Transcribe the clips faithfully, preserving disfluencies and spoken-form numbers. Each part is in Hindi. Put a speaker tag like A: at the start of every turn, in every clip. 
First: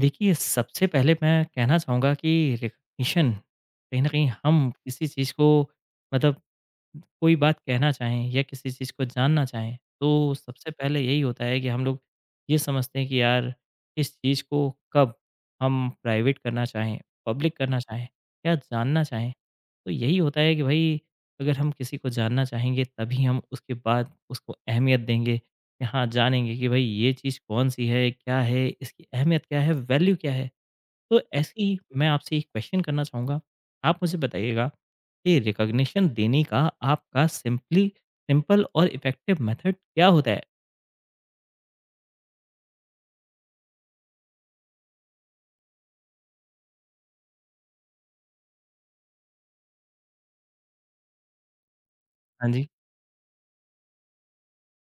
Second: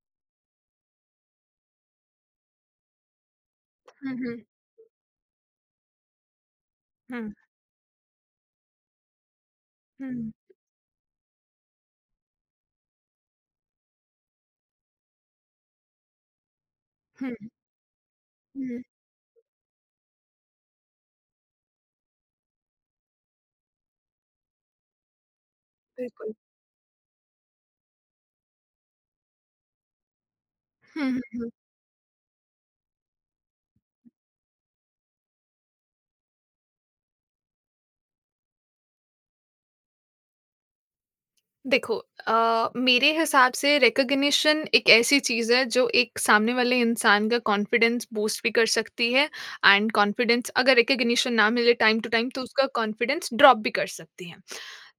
A: देखिए, सबसे पहले मैं कहना चाहूँगा कि रिकग्निशन कहीं न
B: हुँ,
A: कहीं
B: हुँ।
A: हम किसी चीज़ को मतलब
B: हुँ,
A: कोई बात कहना चाहें या किसी चीज़ को जानना चाहें,
B: हुँ,
A: तो सबसे पहले यही होता है कि हम लोग ये समझते हैं कि यार इस चीज़ को कब हम प्राइवेट करना चाहें,
B: हुँ,
A: पब्लिक करना चाहें या
B: हुँ।
A: जानना चाहें। तो यही होता है कि भई अगर हम किसी को जानना चाहेंगे तभी हम उसके बाद उसको अहमियत देंगे। यहाँ
B: बिल्कुल।
A: जानेंगे कि भई ये चीज़ कौन-सी है, क्या है, इसकी अहमियत क्या है, वैल्यू क्या है?
B: हुँ,
A: तो
B: हुँ, हुँ।
A: ऐसे ही मैं आपसे एक क्वेश्चन करना चाहूँगा। आप मुझे बताइएगा कि रिकॉग्निशन देने का आपका सिंपली सिंपल और इफ़ेक्टिव मेथड क्या होता है?
B: देखो अ, मेरे हिसाब से रिकॉग्निशन एक ऐसी चीज़ है जो एक सामने वाले इंसान का कॉन्फिडेंस बूस्ट भी कर सकती है एंड कॉन्फिडेंस अगर रिकॉग्निशन ना मिले टाइम टू टाइम तो
A: हाँ
B: उसका
A: जी,
B: कॉन्फिडेंस ड्रॉप भी कर सकती है।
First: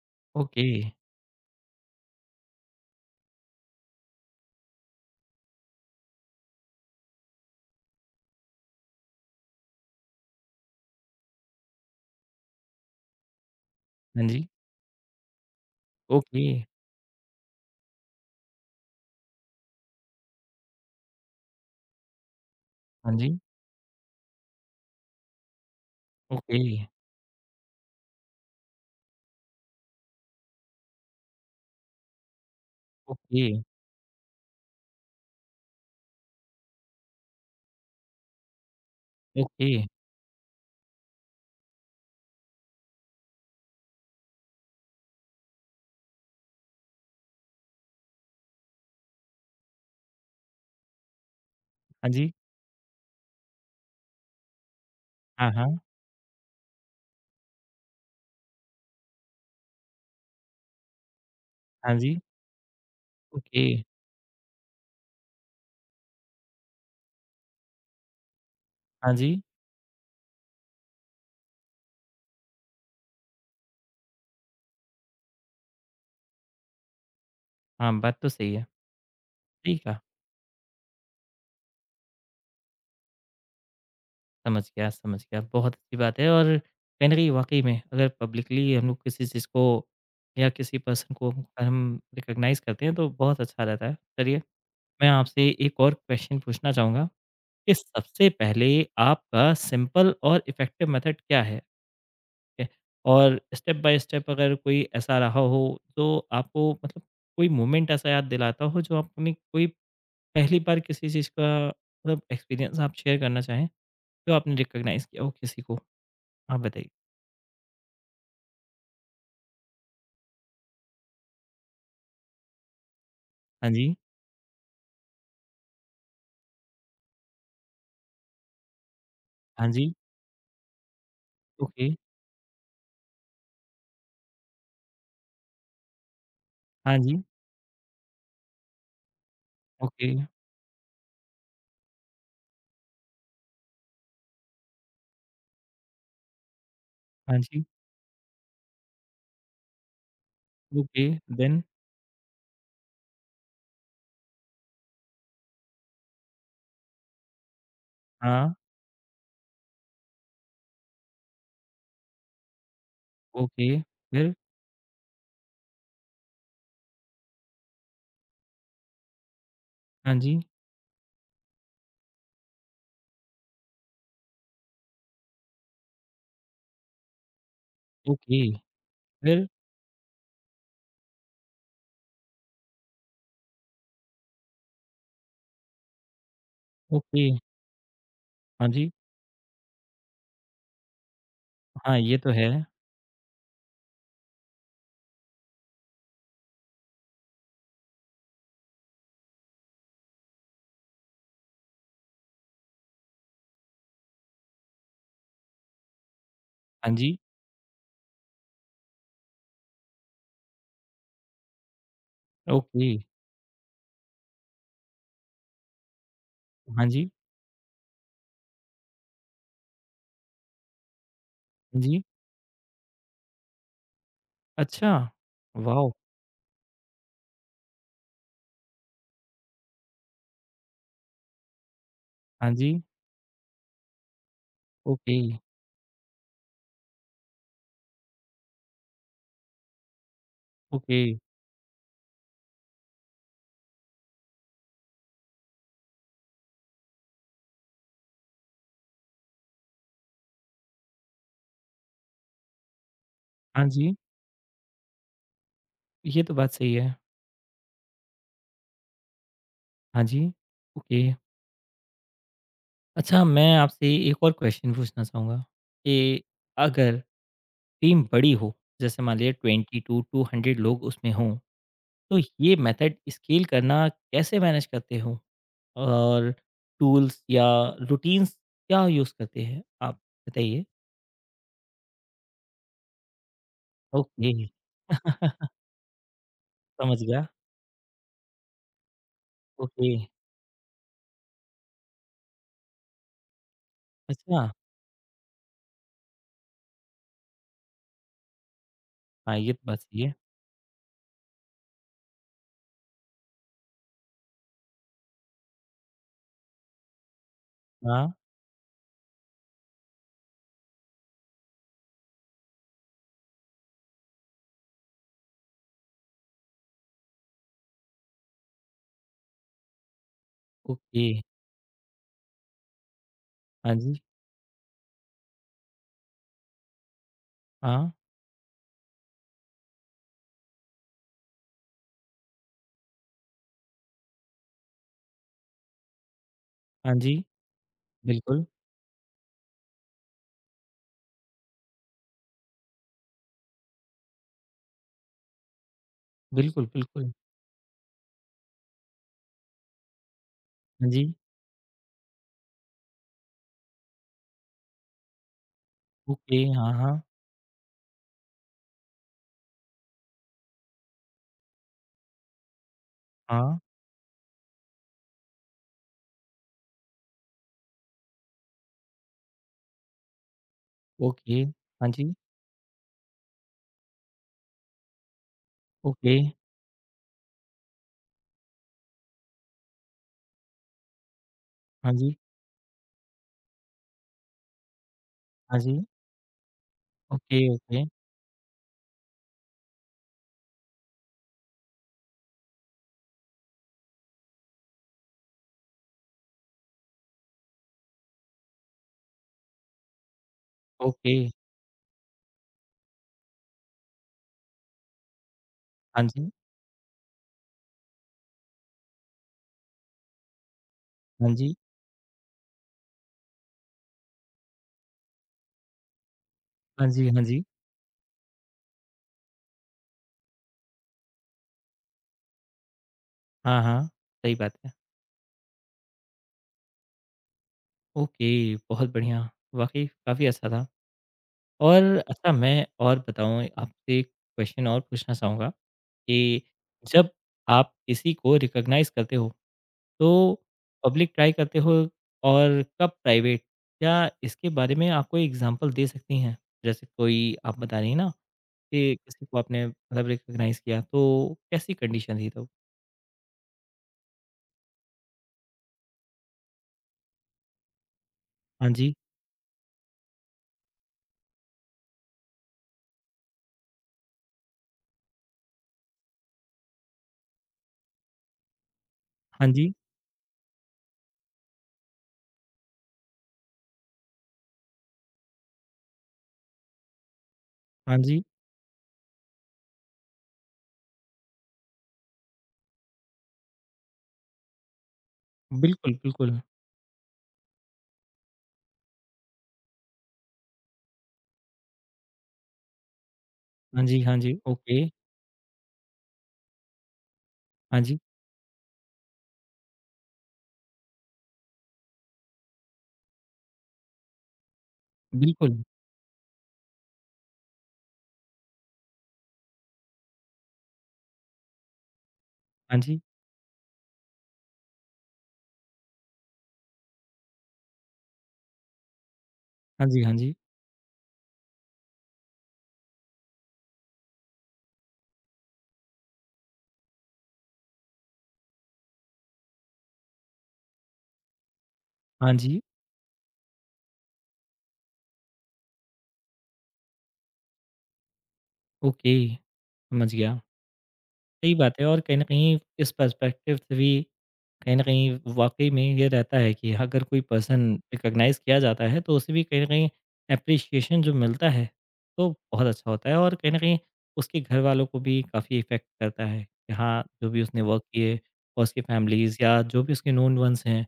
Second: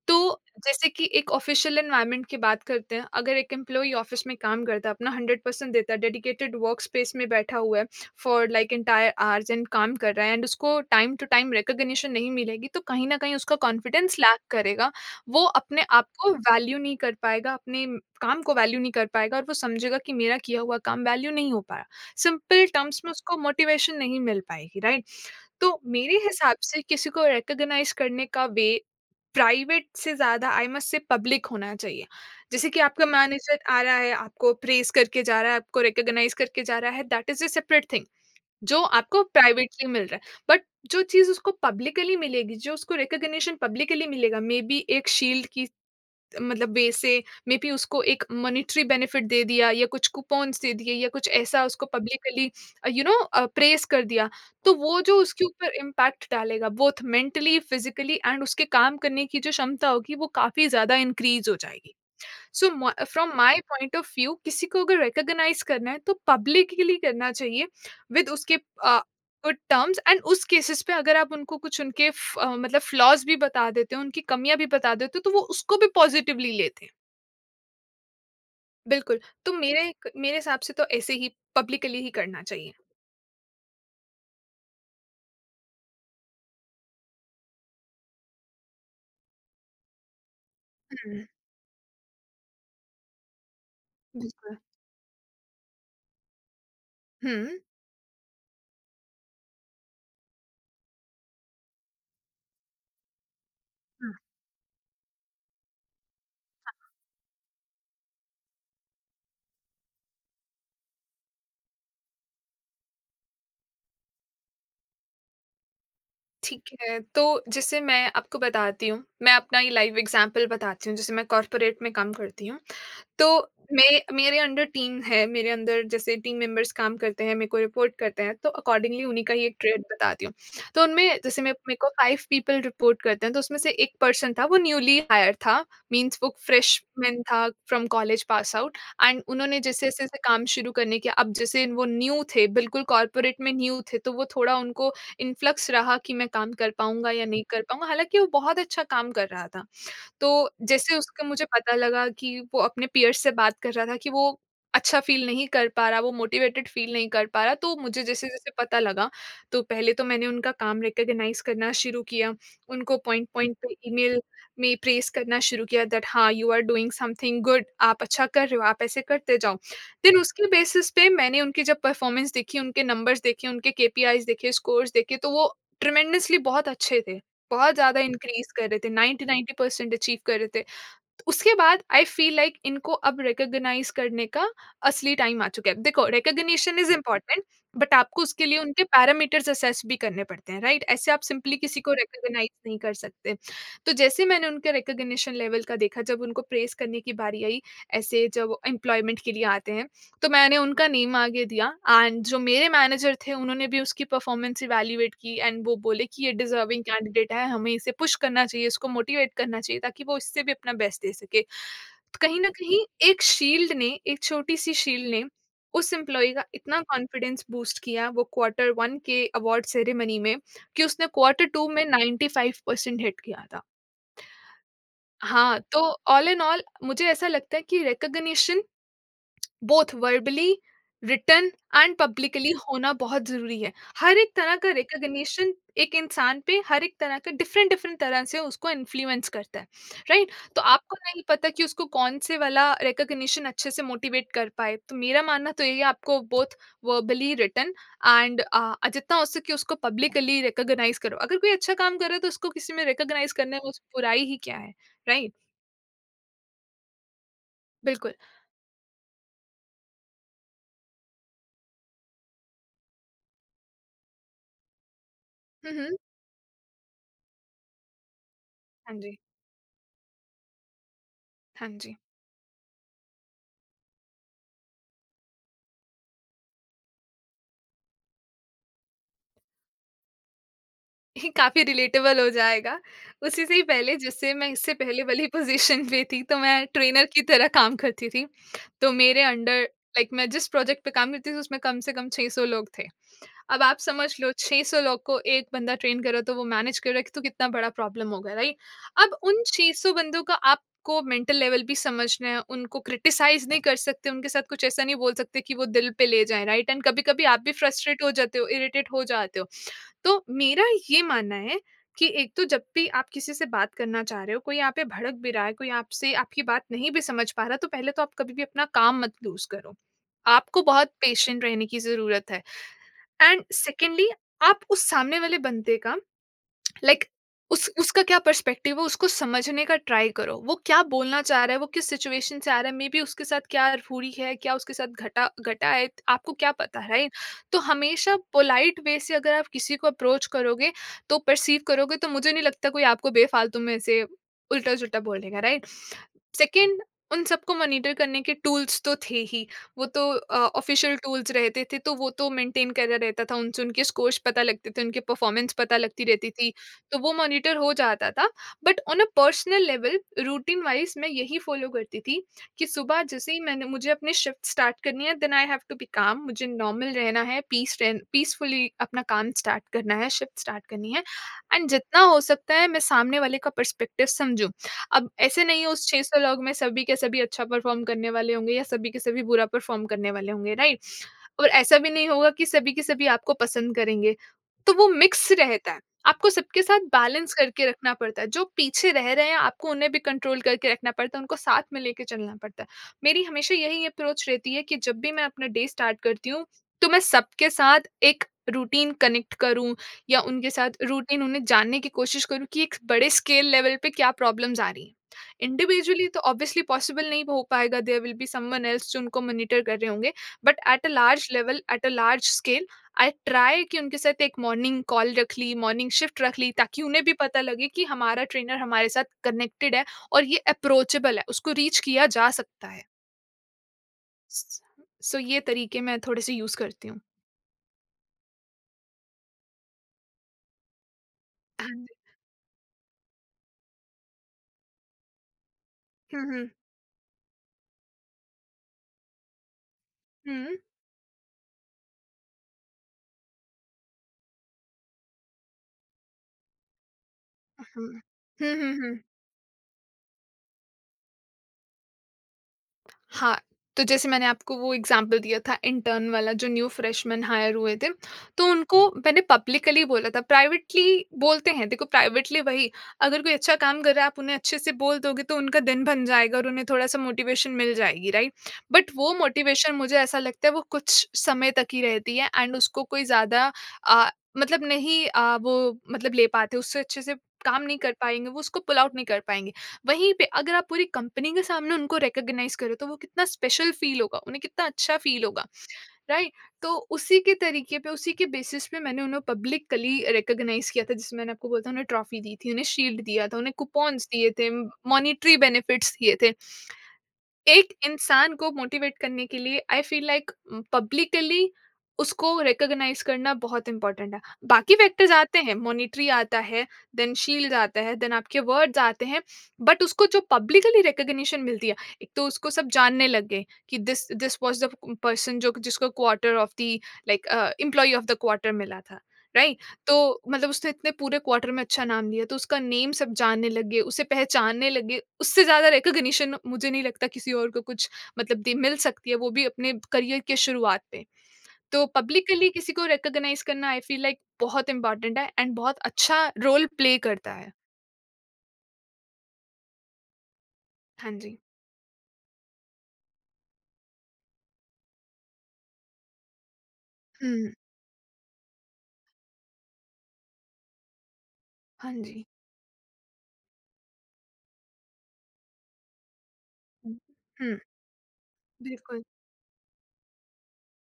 B: तो
A: ओके।
B: जैसे कि एक ऑफिशियल एनवायरनमेंट की बात करते हैं, अगर एक एम्प्लॉय ऑफिस में काम करता है, अपना हंड्रेड परसेंट देता है, डेडिकेटेड वर्क स्पेस में बैठा हुआ है, for like entire hours and काम कर रहा है एंड उसको टाइम टू टाइम रिकॉग्निशन नहीं मिलेगी, तो कहीं ना कहीं उसका कॉन्फिडेंस
A: हाँ
B: लैक
A: जी,
B: करेगा। वो अपने आप को
A: ओके।
B: वैल्यू नहीं कर पाएगा, अपने म- काम को वैल्यू नहीं कर पाएगा और वो समझेगा कि मेरा किया हुआ काम वैल्यू नहीं हो पाया। सिंपल टर्म्स में
A: हाँ जी,
B: उसको मोटिवेशन नहीं मिल पाएगी, राइट? तो मेरे हिसाब
A: ओके,
B: से किसी को रिकॉग्नाइज़ करने का वे प्राइवेट से ज़्यादा आई मस्ट से पब्लिक होना चाहिए। जैसे कि आपका
A: ओके,
B: मैनेजर आ रहा है, आपको प्रेज़ करके जा रहा है, आपको रिकॉग्नाइज़ करके जा रहा है, that is a separate thing, जो आपको
A: ओके।
B: प्राइवेटली मिल रहा है। बट जो चीज़ उसको पब्लिकली मिलेगी, जो उसको रिकॉग्निशन पब्लिकली मिलेगा, मे बी एक शील्ड की, मतलब वे से, मे बी उसको एक मॉनेटरी बेनिफिट दे दिया या कुछ कूपन्स दे दिए या कुछ ऐसा उसको
A: हाँ जी,
B: पब्लिकली, यू नो, प्रेज़ कर दिया, तो वो जो उसके
A: हाँ,
B: ऊपर
A: हाँ।
B: इम्पैक्ट डालेगा बोथ मेंटली, फिज़िकली एंड उसके काम करने की जो क्षमता होगी वो काफ़ी ज़्यादा इंक्रीज़ हो जाएगी।
A: हाँ जी,
B: so from my
A: okay.
B: Point of view किसी को अगर रिकॉग्नाइज करना है तो पब्लिकली करना चाहिए विद उसके
A: हाँ जी,
B: गुड टर्म्स। एंड उस केसेस पे अगर आप उनको कुछ उनके फ- अ, मतलब फ्लॉज भी बता देते हो, उनकी कमियां भी बता देते हो, तो वो उसको भी पॉजिटिवली लेते हैं।
A: हाँ, बात तो सही है।
B: बिल्कुल। तो मेरे
A: ठीक है।
B: मेरे हिसाब से तो ऐसे ही पब्लिकली ही करना चाहिए।
A: समझ गया, समझ गया। बहुत अच्छी बात है और कहीं न कहीं वाक़ई में अगर पब्लिकली हम लोग किसी चीज़ को या किसी पर्सन
B: हम्म,
A: को अगर हम रिकॉग्नाइज़ करते हैं तो बहुत अच्छा रहता है। चलिए,
B: बिल्कुल।
A: मैं आपसे एक और क्वेश्चन पूछना चाहूँगा
B: हम्म।
A: कि सबसे पहले आपका सिंपल और इफ़ेक्टिव मेथड क्या है? ठीक है? और स्टेप बाय
B: हम्म,
A: स्टेप अगर कोई ऐसा रहा हो तो आपको मतलब कोई मोमेंट ऐसा याद दिलाता हो जो आपने कोई पहली बार किसी चीज़ का मतलब एक्सपीरियंस आप शेयर करना चाहें, जो आपने रिकॉग्नाइज़ किया हो किसी को? आप
B: ठीक
A: बताइए।
B: है। तो जैसे मैं आपको बताती हूँ, मैं अपना ये लाइव एग्जांपल बताती हूँ। जैसे मैं कॉरपोरेट में काम करती हूँ, तो
A: हाँ जी,
B: मैं मेरे अंडर टीम है, मेरे अंदर जैसे टीम मेंबर्स काम करते हैं, मेरे को रिपोर्ट करते हैं, तो अकॉर्डिंगली उन्हीं का ही एक
A: हाँ
B: ट्रेड
A: जी,
B: बताती हूँ। तो उनमें जैसे मे मेरे
A: ओके,
B: को फ़ाइव पीपल रिपोर्ट करते हैं, तो उसमें से एक पर्सन था, वो न्यूली हायर था, मीन्स वो
A: हाँ
B: फ्रेशमैन
A: जी,
B: था from college pass out. And उन्होंने
A: ओके,
B: जैसे-जैसे काम शुरू करने किया, अब जैसे वो न्यू थे, बिल्कुल कॉर्पोरेट में न्यू थे, तो वो थोड़ा उनको इन्फ्लक्स रहा कि मैं काम कर पाऊँगा या
A: हाँ
B: नहीं कर
A: जी,
B: पाऊँगा, हालाँकि वो बहुत अच्छा काम कर रहा था। तो जैसे
A: ओके,
B: उसका मुझे
A: देन
B: पता लगा कि वो अपने पीयर्स से बात कर रहा था कि वो अच्छा फ़ील नहीं कर पा रहा, वो मोटिवेटेड फ़ील नहीं कर पा रहा, तो मुझे जैसे-जैसे
A: हाँ,
B: पता लगा, तो पहले तो मैंने उनका काम रिकॉग्नाइज़ करना शुरू किया। उनको पॉइंट-पॉइंट
A: ओके,
B: पे ईमेल
A: फिर
B: में प्रेज़ करना शुरू किया दैट हाँ, you are doing something good, आप अच्छा कर रहे हो, आप ऐसे करते जाओ।
A: हाँ
B: देन
A: जी,
B: उसके बेसिस पे मैंने उनकी जब परफ़ॉर्मेंस देखी, उनके नंबर्स देखे, उनके केपीआईज़ देखे, स्कोर्स देखे, तो वो ट्रेमेंडसली बहुत अच्छे थे। बहुत ज़्यादा
A: ओके,
B: इंक्रीज़ कर रहे थे,
A: फिर
B: नाइंटी-नाइंटी परसेंट अचीव कर रहे थे। तो उसके बाद आई फ़ील लाइक इनको अब रिकॉग्नाइज़ करने का असली टाइम आ चुका है। देखो recognition is
A: okay,
B: important, but आपको उसके लिए
A: हाँ
B: उनके
A: जी,
B: पैरामीटर्स असेस भी करने पड़ते हैं, राइट? ऐसे आप सिंपली किसी को
A: हाँ, ये तो है,
B: रिकॉग्नाइज़ नहीं कर सकते। तो जैसे मैंने उनके रिकॉग्निशन लेवल का देखा, जब उनको प्रेज़ करने की बारी आई, ऐसे जब एम्प्लॉयमेंट के लिए आते हैं, तो मैंने उनका नेम आगे दिया एंड जो मेरे मैनेजर थे उन्होंने भी उसकी परफॉर्मेंस इवैल्यूएट की एंड वो बोले कि ये डिजर्विंग
A: हाँ जी,
B: कैंडिडेट है, हमें इसे पुश करना चाहिए, इसको मोटिवेट करना चाहिए ताकि वो इससे भी अपना बेस्ट दे सके। तो कहीं ना कहीं
A: ओके,
B: एक शील्ड ने, एक छोटी सी शील्ड ने उस एम्प्लॉय का इतना
A: हाँ जी,
B: कॉन्फिडेंस बूस्ट किया वो क्वार्टर वन के अवार्ड सेरेमनी में, कि उसने क्वार्टर टू
A: हाँ
B: में
A: जी,
B: ninety five percent five percent hit किया था।
A: अच्छा,
B: हाँ, तो
A: वॉव!
B: ऑल एंड ऑल मुझे ऐसा लगता है कि recognition both verbally, written and
A: हाँ
B: पब्लिकली
A: जी,
B: होना बहुत ज़रूरी है। हर एक तरह का
A: ओके,
B: रिकॉग्निशन एक इंसान पे हर एक तरह का डिफ़रेंट-डिफ़रेंट तरह से उसको इन्फ्लुएंस करता है, राइट? तो आपको
A: ओके,
B: नहीं पता कि उसको कौन-से वाला रिकॉग्निशन अच्छे से मोटिवेट कर पाए। तो मेरा मानना तो यही है, आपको both verbally, written and uh, जितना हो सके उसको पब्लिकली रिकॉग्नाइज़ करो। अगर कोई अच्छा काम कर रहा है तो उसको किसी में रिकॉग्नाइज़ करने
A: हाँ
B: में उस
A: जी,
B: बुराई ही क्या है, राइट?
A: ये तो बात सही है,
B: बिल्कुल।
A: हाँ जी, ओके। अच्छा मैं आपसे एक और क्वेश्चन पूछना चाहूँगा
B: हुँ, हुँ।
A: कि अगर टीम बड़ी हो,
B: हाँ
A: जैसे
B: जी,
A: मान लीजिए ट्वेंटी टू टू हंड्रेड लोग उसमें हों
B: हाँ जी।
A: तो ये मेथड स्केल करना कैसे मैनेज करते हो? और टूल्स या रूटीन्स क्या यूज़ करते हैं आप? बताइए।
B: काफ़ी रिलेटेबल हो जाएगा। उसी से ही पहले
A: ओके।
B: जिससे मैं इससे पहले वाली पोज़ीशन पे थी, तो मैं
A: समझ
B: ट्रेनर की
A: गया।
B: तरह काम करती थी। तो मेरे अंडर,
A: ओके।
B: लाइक, मैं जिस प्रोजेक्ट पे काम करती थी, उसमें कम से कम छह सौ लोग थे। अब आप समझ लो
A: अच्छा।
B: छह सौ लोग को एक बंदा ट्रेन कर रहा है, तो वो मैनेज कर रहा है, तो कितना बड़ा प्रॉब्लम होगा, राइट? अब
A: हाँ,
B: उन
A: ये तो बात
B: सिक्स हंड्रेड
A: सही है।
B: बंदों का आपको मेंटल लेवल भी समझना है, उनको क्रिटिसाइज़ नहीं कर सकते, उनके साथ कुछ ऐसा नहीं बोल सकते कि वो दिल पे ले जाएँ, राइट? एंड कभी-कभी आप भी फ्रस्ट्रेट
A: हाँ,
B: हो जाते हो, इरिटेट हो जाते हो। तो मेरा ये मानना है कि एक तो जब भी आप किसी से बात करना चाह रहे हो, कोई आप पे भड़क भी रहा है, कोई आपसे आपकी बात नहीं भी समझ पा रहा, तो पहले तो आप कभी भी अपना काम मत लूज़ करो। आपको बहुत
A: ओके।
B: पेशेंट रहने की ज़रूरत है। एंड
A: हाँ जी।
B: सेकेंडली आप उस सामने वाले बंदे का, लाइक, उस
A: हाँ।
B: उसका क्या पर्सपेक्टिव है उसको समझने का ट्राई करो, वो क्या बोलना चाह रहा है, वो किस सिचुएशन से आ रहा है, मे बी उसके साथ क्या रूढ़ी है, क्या उसके साथ घटा घटा है, आपको क्या पता,
A: हाँ
B: राइट?
A: जी।
B: तो हमेशा
A: बिल्कुल।
B: पोलाइट वे से अगर आप किसी को अप्रोच करोगे, तो परसीव करोगे, तो मुझे नहीं लगता कोई आपको बेफालतू में से उल्टा जुल्टा बोलेगा, राइट?
A: बिल्कुल,
B: सेकंड,
A: बिल्कुल।
B: उन सबको मॉनिटर करने के टूल्स तो थे ही। वो तो
A: हाँ
B: ऑफिशियल
A: जी।
B: टूल्स रहते थे, तो वो तो मेंटेन करा रहता था, उनसे उनके स्कोर्स पता लगते थे, उनके परफॉर्मेंस पता लगती रहती
A: ओके।
B: थी।
A: हाँ,
B: तो
A: हाँ।
B: वो मॉनिटर हो जाता था। But on a personal level, routine wise मैं यही फॉलो करती थी कि सुबह जैसे ही
A: हाँ।
B: मैंने, मुझे अपनी शिफ्ट स्टार्ट करनी है, then I have to be calm, मुझे नॉर्मल रहना है, पीस पीसफुली अपना काम स्टार्ट करना है, शिफ्ट स्टार्ट करनी है।
A: ओके।
B: एंड
A: हाँ
B: जितना
A: जी।
B: हो सकता है मैं सामने वाले का पर्सपेक्टिव समझूं। अब ऐसे नहीं है उस
A: ओके।
B: सिक्स हंड्रेड लोग में सभी के सभी अच्छा परफॉर्म करने वाले होंगे या सभी के सभी बुरा परफॉर्म करने वाले होंगे, राइट? और ऐसा भी
A: हाँ
B: नहीं
A: जी।
B: होगा कि सभी के सभी आपको पसंद करेंगे। तो वो मिक्स
A: हाँ
B: रहता है।
A: जी।
B: आपको सबके साथ बैलेंस
A: ओके,
B: करके
A: ओके।
B: रखना पड़ता है, जो पीछे रह रहे हैं आपको उन्हें भी कंट्रोल करके रखना पड़ता है, उनको साथ में लेके चलना पड़ता है। मेरी हमेशा यही अप्रोच रहती है कि जब भी मैं अपना डे स्टार्ट करती हूँ, तो मैं सबके साथ एक रूटीन कनेक्ट करूं या उनके साथ
A: ओके।
B: रूटीन उन्हें जानने की कोशिश करूँ कि एक बड़े स्केल लेवल पे क्या प्रॉब्लम्स आ रही हैं।
A: हाँ
B: इंडिविजुअली तो
A: जी।
B: ऑब्वियसली पॉसिबल नहीं हो पाएगा, there will be someone else जो उनको मॉनिटर कर रहे होंगे, बट एट अ लार्ज
A: हाँ जी।
B: Level, at a large scale I try कि उनके साथ एक मॉर्निंग कॉल रख ली, मॉर्निंग शिफ्ट रख ली ताकि
A: हाँ
B: उन्हें
A: जी,
B: भी
A: हाँ
B: पता
A: जी।
B: लगे कि हमारा ट्रेनर हमारे साथ कनेक्टेड है और ये अप्रोचेबल है, उसको रीच किया जा सकता है।
A: हाँ, हाँ। सही बात
B: स
A: है।
B: सो ये तरीके मैं थोड़े से यूज़ करती हूँ।
A: ओके, बहुत बढ़िया। वाक़ई काफ़ी अच्छा था।
B: हाँ
A: और
B: जी।
A: अच्छा मैं और बताऊँ आपसे एक क्वेश्चन और पूछना चाहूँगा
B: हुँ,
A: कि
B: हुँ।
A: जब आप किसी को रिकॉग्नाइज़ करते हो, तो
B: हुँ।
A: पब्लिक ट्राई करते हो और कब प्राइवेट? क्या इसके बारे में आप कोई एग्ज़ाम्पल दे सकती हैं? जैसे कोई आप बता
B: हुँ।
A: रही हैं ना
B: हुँ, हुँ, हुँ।
A: कि किसी को आपने मतलब रिकॉग्नाइज़ किया, तो कैसी कंडीशन थी तब?
B: हाँ, तो जैसे मैंने आपको वो एग्ज़ाम्पल दिया था इंटर्न वाला, जो न्यू फ्रेशमैन हायर हुए थे, तो
A: हाँ
B: उनको
A: जी,
B: मैंने पब्लिकली बोला था। प्राइवेटली बोलते हैं, देखो, प्राइवेटली वही, अगर कोई अच्छा काम कर रहा है आप उन्हें अच्छे से बोल दोगे तो उनका दिन बन जाएगा और उन्हें थोड़ा-सा मोटिवेशन मिल जाएगी, राइट? बट वो
A: हाँ जी,
B: मोटिवेशन मुझे ऐसा लगता है वो कुछ समय तक ही रहती है एंड उसको कोई ज़्यादा अ, मतलब नहीं अ, वो मतलब ले पाते, उससे अच्छे से काम नहीं कर
A: हाँ जी।
B: पाएँगे, वो उसको पुल आउट नहीं कर पाएँगे। वहीं पे अगर आप पूरी कंपनी के सामने उनको रिकॉग्नाइज करो तो वो कितना स्पेशल फील होगा, उन्हें कितना अच्छा फील होगा,
A: बिल्कुल,
B: राइट?
A: बिल्कुल।
B: तो उसी के तरीके पे, उसी के बेसिस पे मैंने उन्हें पब्लिकली रिकॉग्नाइज किया था जिसमें मैंने आपको बोला था उन्हें ट्रॉफी दी थी, उन्हें शील्ड दिया था, उन्हें
A: हाँ जी,
B: कूपन्स
A: हाँ
B: दिए
A: जी।
B: थे,
A: ओके।
B: मॉनेटरी बेनिफिट्स दिए थे। एक
A: हाँ जी,
B: इंसान को मोटिवेट करने के लिए आई फील लाइक पब्लिकली उसको रिकॉग्नाइज करना बहुत इंपॉर्टेंट है। बाकी फैक्टर्स आते हैं,
A: बिल्कुल।
B: मॉनिटरी आता है, देन शील्ड आता है, देन आपके वर्ड्स आते हैं। बट उसको जो पब्लिकली रिकॉग्निशन मिलती है, एक तो उसको सब
A: हाँ जी।
B: जानने लग गए कि this this was the person जो जिसको quarter of the like employee of the quarter मिला था, राइट?
A: हाँ
B: तो
A: जी, हाँ जी।
B: मतलब उसने इतने पूरे क्वार्टर में अच्छा नाम लिया, तो उसका नेम सब जानने लगे, उसे पहचानने लगे। उससे ज़्यादा रिकॉग्निशन मुझे नहीं लगता किसी और को कुछ मतलब दे मिल सकती है, वो भी अपने करियर के शुरुआत पे। तो
A: हाँ
B: पब्लिकली
A: जी,
B: किसी को रिकॉग्नाइज़ करना आई फील लाइक बहुत इम्पोर्टेंट है एंड बहुत अच्छा रोल प्ले करता है।
A: ओके, समझ गया।
B: हाँ जी।
A: सही बात है और कहीं न कहीं इस पर्सपेक्टिव से भी कहीं न कहीं वाक़ई में ये रहता है कि अगर कोई
B: हुँ,
A: पर्सन रिकॉग्नाइज़ किया जाता है तो उसे भी कहीं न कहीं एप्रिशिएशन जो मिलता है,
B: हाँ जी।
A: तो बहुत अच्छा होता है और कहीं न कहीं उसके घरवालों को भी काफ़ी इफ़ेक्ट करता है कि हाँ, जो भी
B: हुँ,
A: उसने वर्क किए और उसकी
B: बिल्कुल।
A: फैमिलीज़ या जो भी उसके नोन वन्स हैं,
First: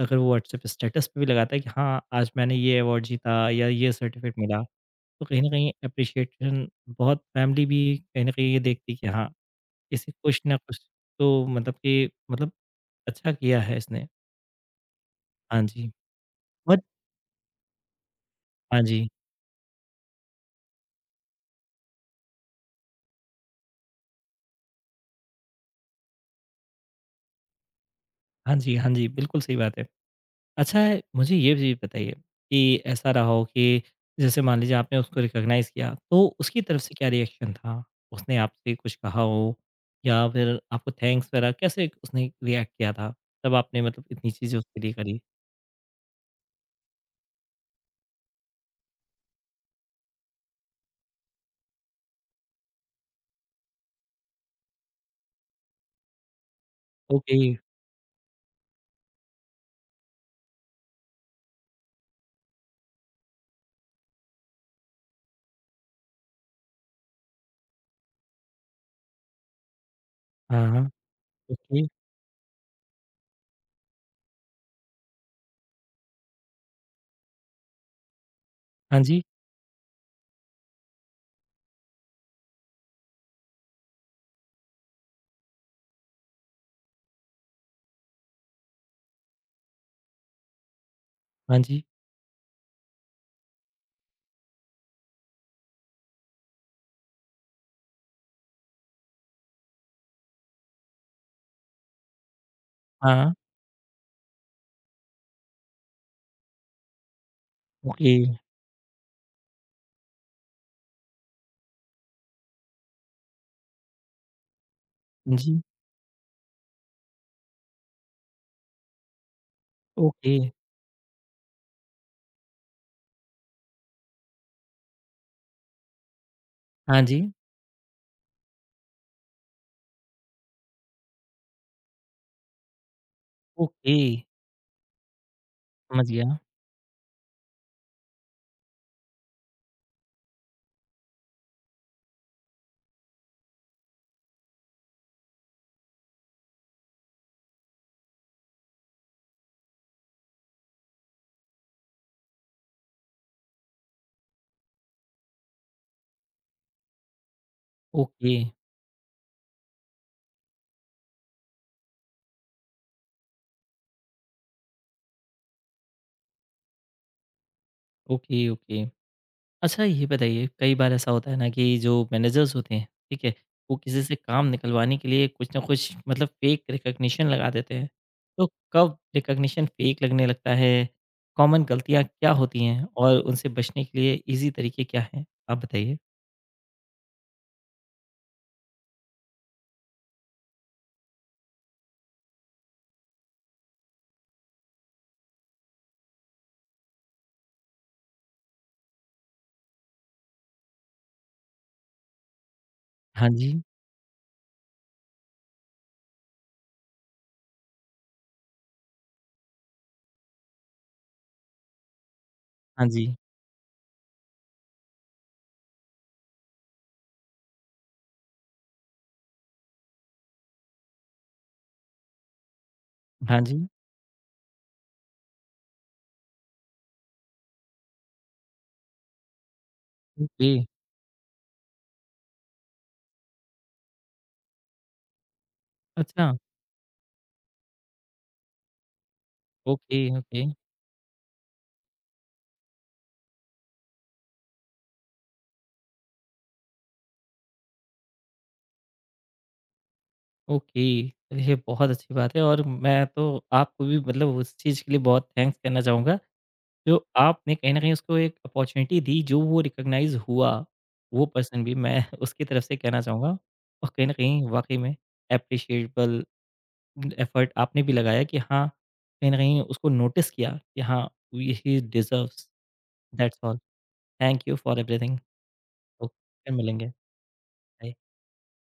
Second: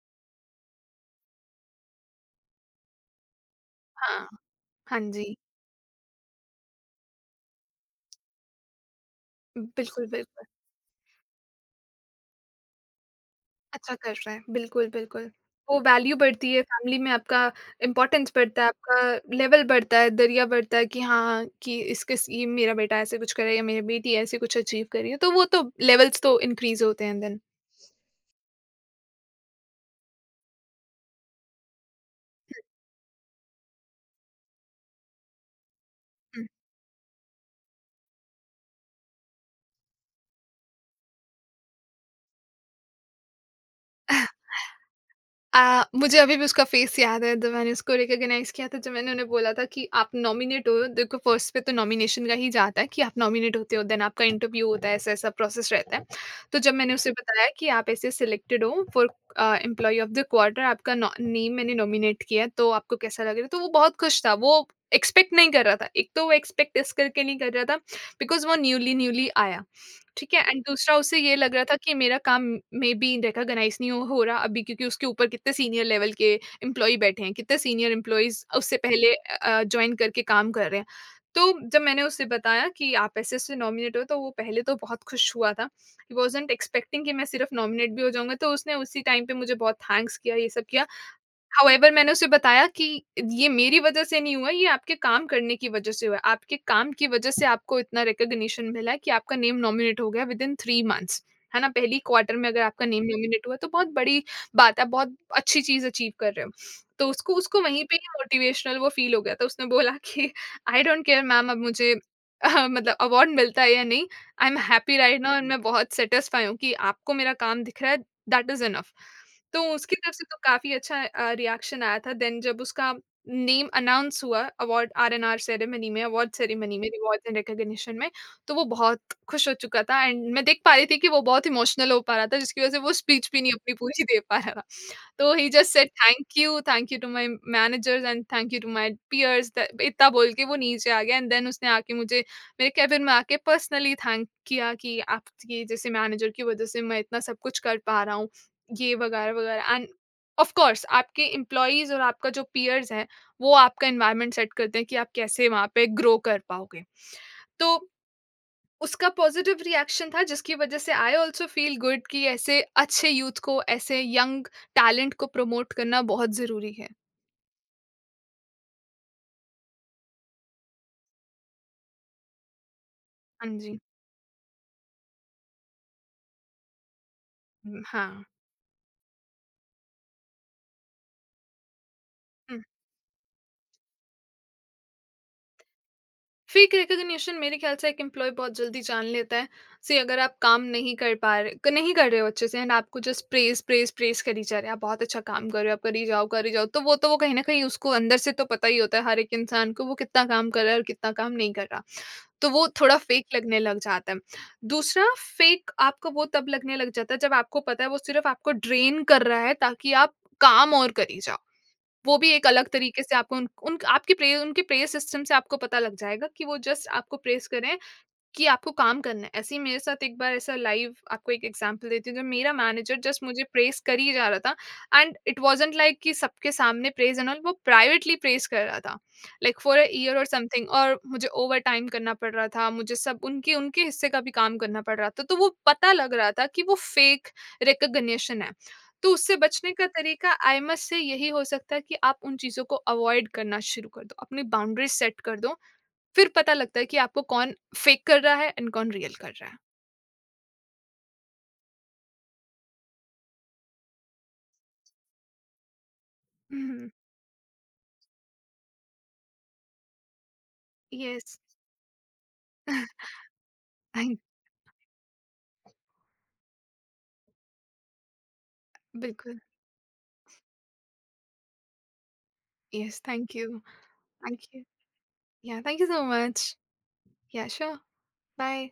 A: अगर वो व्हाट्सएप स्टेटस पे भी लगाता है कि हाँ, आज मैंने ये अवार्ड जीता या ये
B: हाँ,
A: सर्टिफ़िकेट मिला।
B: हाँ
A: तो
B: जी।
A: कहीं न कहीं एप्रिशिएशन बहुत फैमिली भी कहीं न कहीं ये देखती है कि हाँ,
B: बिल्कुल,
A: किसी कुछ
B: बिल्कुल।
A: ना कुछ तो मतलब कि मतलब अच्छा किया है
B: अच्छा
A: इसने।
B: कर रहे हैं, बिल्कुल, बिल्कुल।
A: हाँ
B: वो
A: जी।
B: वैल्यू बढ़ती है,
A: बट
B: फैमिली में आपका इम्पोर्टेंस बढ़ता है,
A: हाँ जी।
B: आपका लेवल बढ़ता है, दरिया बढ़ता है कि हाँ, कि इसके स ये मेरा बेटा ऐसे कुछ करे या मेरी बेटी ऐसे कुछ अचीव कर रही है, तो वो तो लेवल्स तो इंक्रीज़ होते हैं देन।
A: हाँ जी, हाँ जी, बिल्कुल सही बात है। अच्छा है, मुझे ये भी बताइए कि ऐसा रहा हो कि जैसे मान लीजिए आपने उसको रिकॉग्नाइज़ किया, तो उसकी तरफ से क्या रिएक्शन था? उसने आपसे कुछ कहा हो या फिर आपको थैंक्स वगैरह कैसे उसने रिएक्ट किया था? तब आपने मतलब
B: हुँ।
A: इतनी चीज़ें उसके लिए करी?
B: आ, मुझे अभी भी उसका फेस याद है जब मैंने उसको रिकॉग्नाइज किया था जब मैंने उन्हें बोला था कि आप नॉमिनेट हो। देखो फर्स्ट पे तो नॉमिनेशन का ही जाता है कि आप नॉमिनेट होते हो, देन आपका इंटरव्यू होता है, ऐसा ऐसा प्रोसेस रहता है। तो जब मैंने उसे
A: ओके।
B: बताया कि आप ऐसे सिलेक्टेड हो for employee of the quarter, आपका नेम मैंने नॉमिनेट किया है, तो आपको कैसा लग रहा है, तो वो बहुत खुश था। वो एक्सपेक्ट नहीं कर रहा था। एक तो वो एक्सपेक्ट इस करके नहीं कर रहा था बिकॉज वो न्यूली न्यूली आया, ठीक है, एंड
A: हाँ, हाँ।
B: दूसरा उसे ये लग रहा था
A: ओके।
B: कि मेरा काम मे बी रिकॉग्नाइज नहीं हो हो रहा अभी, क्योंकि उसके ऊपर कितने सीनियर लेवल के एम्प्लॉय बैठे हैं, कितने सीनियर एम्प्लॉयज उससे
A: हाँ
B: पहले
A: जी,
B: ज्वाइन करके काम कर रहे हैं। तो जब मैंने उससे बताया कि आप ऐसे ऐसे नॉमिनेट हो, तो वो पहले तो बहुत खुश हुआ था। ही वॉजेंट एक्सपेक्टिंग कि मैं सिर्फ नॉमिनेट भी हो जाऊंगा, तो उसने उसी टाइम पे मुझे बहुत थैंक्स किया, ये सब किया।
A: हाँ जी।
B: हाउएवर मैंने उसे बताया कि ये मेरी वज़ह से नहीं हुआ, ये आपके काम करने की वज़ह से हुआ है। आपके काम की वज़ह से आपको इतना रिकॉग्निशन मिला है कि आपका नेम नॉमिनेट हो गया विदिन थ्री मंथ्स, है ना? पहली क्वार्टर में अगर आपका नेम
A: हाँ,
B: नॉमिनेट हुआ, तो बहुत बड़ी बात है, बहुत अच्छी चीज़ अचीव कर रहे हो। तो उसको उसको वहीं पे ही
A: ओके,
B: मोटिवेशनल वो फ़ील हो गया था। उसने बोला कि आई डोंट केयर मैम, अब मुझे अह, मतलब अवार्ड मिलता है या नहीं, I am happy right now, and मैं
A: जी,
B: बहुत सैटिस्फाई हूँ कि आपको मेरा काम दिख रहा है, दैट इज़ इनफ। तो उसकी तरफ से
A: ओके,
B: तो काफ़ी अच्छा अ, रिएक्शन आया था। देन जब उसका नेम अनाउंस हुआ अवार्ड आर-एन-आर सेरेमनी में, अवार्ड सेरेमनी में,
A: हाँ जी,
B: रिवॉर्ड्स एंड रिकॉग्निशन में, तो वो बहुत खुश हो चुका था, एंड मैं देख पा रही थी कि वो बहुत इमोशनल हो पा रहा था, जिसकी वज़ह से वो स्पीच भी नहीं अपनी
A: ओके,
B: पूरी दे पा रहा था। तो ही जस्ट सेड
A: समझ
B: थैंक
A: गया,
B: you, thank you to my managers and thank you to my peers, the इतना बोल के वो नीचे आ गया, एंड देन उसने आके मुझे मेरे केबिन में आके पर्सनली थैंक किया कि आपकी जैसे मैनेजर की वज़ह से मैं इतना सब कुछ कर पा रहा हूँ। ये वगैरह-वगैरह, एंड ऑफ कोर्स आपके एम्प्लॉइज़ और आपका जो पीयर्स है, वो आपका एनवायरनमेंट सेट करते हैं कि आप कैसे वहाँ पे ग्रो कर पाओगे। तो
A: ओके,
B: उसका पॉज़िटिव रिएक्शन था, जिसकी वज़ह से आई ऑल्सो फील गुड कि ऐसे अच्छे यूथ को, ऐसे यंग टैलेंट को प्रमोट करना बहुत ज़रूरी है।
A: Okay, okay. अच्छा ये बताइए, कई बार ऐसा होता है ना कि जो मैनेजर्स होते हैं, ठीक है?
B: हाँ
A: वो
B: जी।
A: किसी से काम निकलवाने के लिए कुछ ना कुछ मतलब फेक रिकॉग्निशन लगा देते
B: हुँ,
A: हैं।
B: हाँ।
A: तो कब रिकॉग्निशन फेक लगने लगता है? कॉमन गलतियाँ क्या होती हैं? और उनसे बचने के लिए ईज़ी तरीके क्या हैं? आप बताइए।
B: फेक रिकॉग्निशन मेरे ख्याल से एक एम्प्लॉय बहुत जल्दी जान लेता है। सी, अगर आप काम नहीं कर पा रहे क- नहीं कर रहे हो अच्छे से, एंड आपको जस्ट प्रेज प्रेज प्रेज करी जा रहे हैं, आप बहुत अच्छा काम कर रहे हो, आप करी जाओ करी जाओ, तो वो तो वो कहीं ना कहीं उसको अंदर से तो पता ही होता है हर एक इंसान को वो कितना काम कर रहा है और कितना काम नहीं कर रहा, तो वो थोड़ा फेक
A: हाँ जी,
B: लगने लग जाता है। दूसरा, फेक आपको वो तब लगने लग जाता है जब आपको पता है वो सिर्फ आपको ड्रेन कर रहा है ताकि आप काम और करी जाओ। वो भी एक अलग
A: हाँ
B: तरीके
A: जी,
B: से आपको उन उन आपकी प्रे उनके प्रेयर सिस्टम से आपको पता लग जाएगा कि वो जस्ट आपको प्रेस करें कि आपको काम करना है। ऐसे ही मेरे साथ एक बार ऐसा लाइव आपको एक एग्ज़ाम्पल देती हूँ, जब मेरा मैनेजर जस्ट
A: हाँ
B: मुझे
A: जी,
B: प्रेज़ कर ही जा रहा था, एंड इट वाज़न्ट लाइक कि सबके सामने प्रेज़ एंड ऑल, वो प्राइवेटली प्रेज़ कर रहा था, लाइक फॉर अ ईयर और
A: ओके,
B: समथिंग, और मुझे ओवरटाइम करना पड़ रहा था, मुझे सब उनके उनके हिस्से का भी काम करना पड़ रहा था, तो वो पता लग रहा
A: अच्छा,
B: था कि वो फेक रिकॉग्निशन है। तो उससे बचने का
A: ओके,
B: तरीका
A: ओके।
B: आई मस्ट से यही हो सकता है कि आप उन चीज़ों को अवॉइड करना शुरू कर दो, अपनी बाउंड्रीज़ सेट कर दो, फिर पता लगता है कि आपको कौन फेक कर रहा है एंड कौन रियल कर रहा है।
A: ओके, चलिए बहुत अच्छी बात है और मैं तो आपको भी मतलब उस चीज़ के लिए बहुत थैंक्स कहना चाहूँगा,
B: हुँ,
A: जो आपने कहीं न कहीं उसको एक अपॉर्च्युनिटी दी, जो वो रिकॉग्नाइज़ हुआ, वो
B: यस
A: पर्सन भी मैं उसकी तरफ से कहना चाहूँगा और कहीं न
B: थैंक
A: कहीं वाक़ई में एप्रिशिएबल एफर्ट आपने भी लगाया कि हाँ, कहीं न
B: बिल्कुल,
A: कहीं उसको नोटिस किया कि हाँ, he deserves
B: yes thank
A: that's all.
B: You, thank
A: thank you
B: you.
A: For everything.
B: Yeah thank you so
A: okay,
B: much.
A: फिर मिलेंगे।
B: या श्योर,
A: बाय।
B: बाय।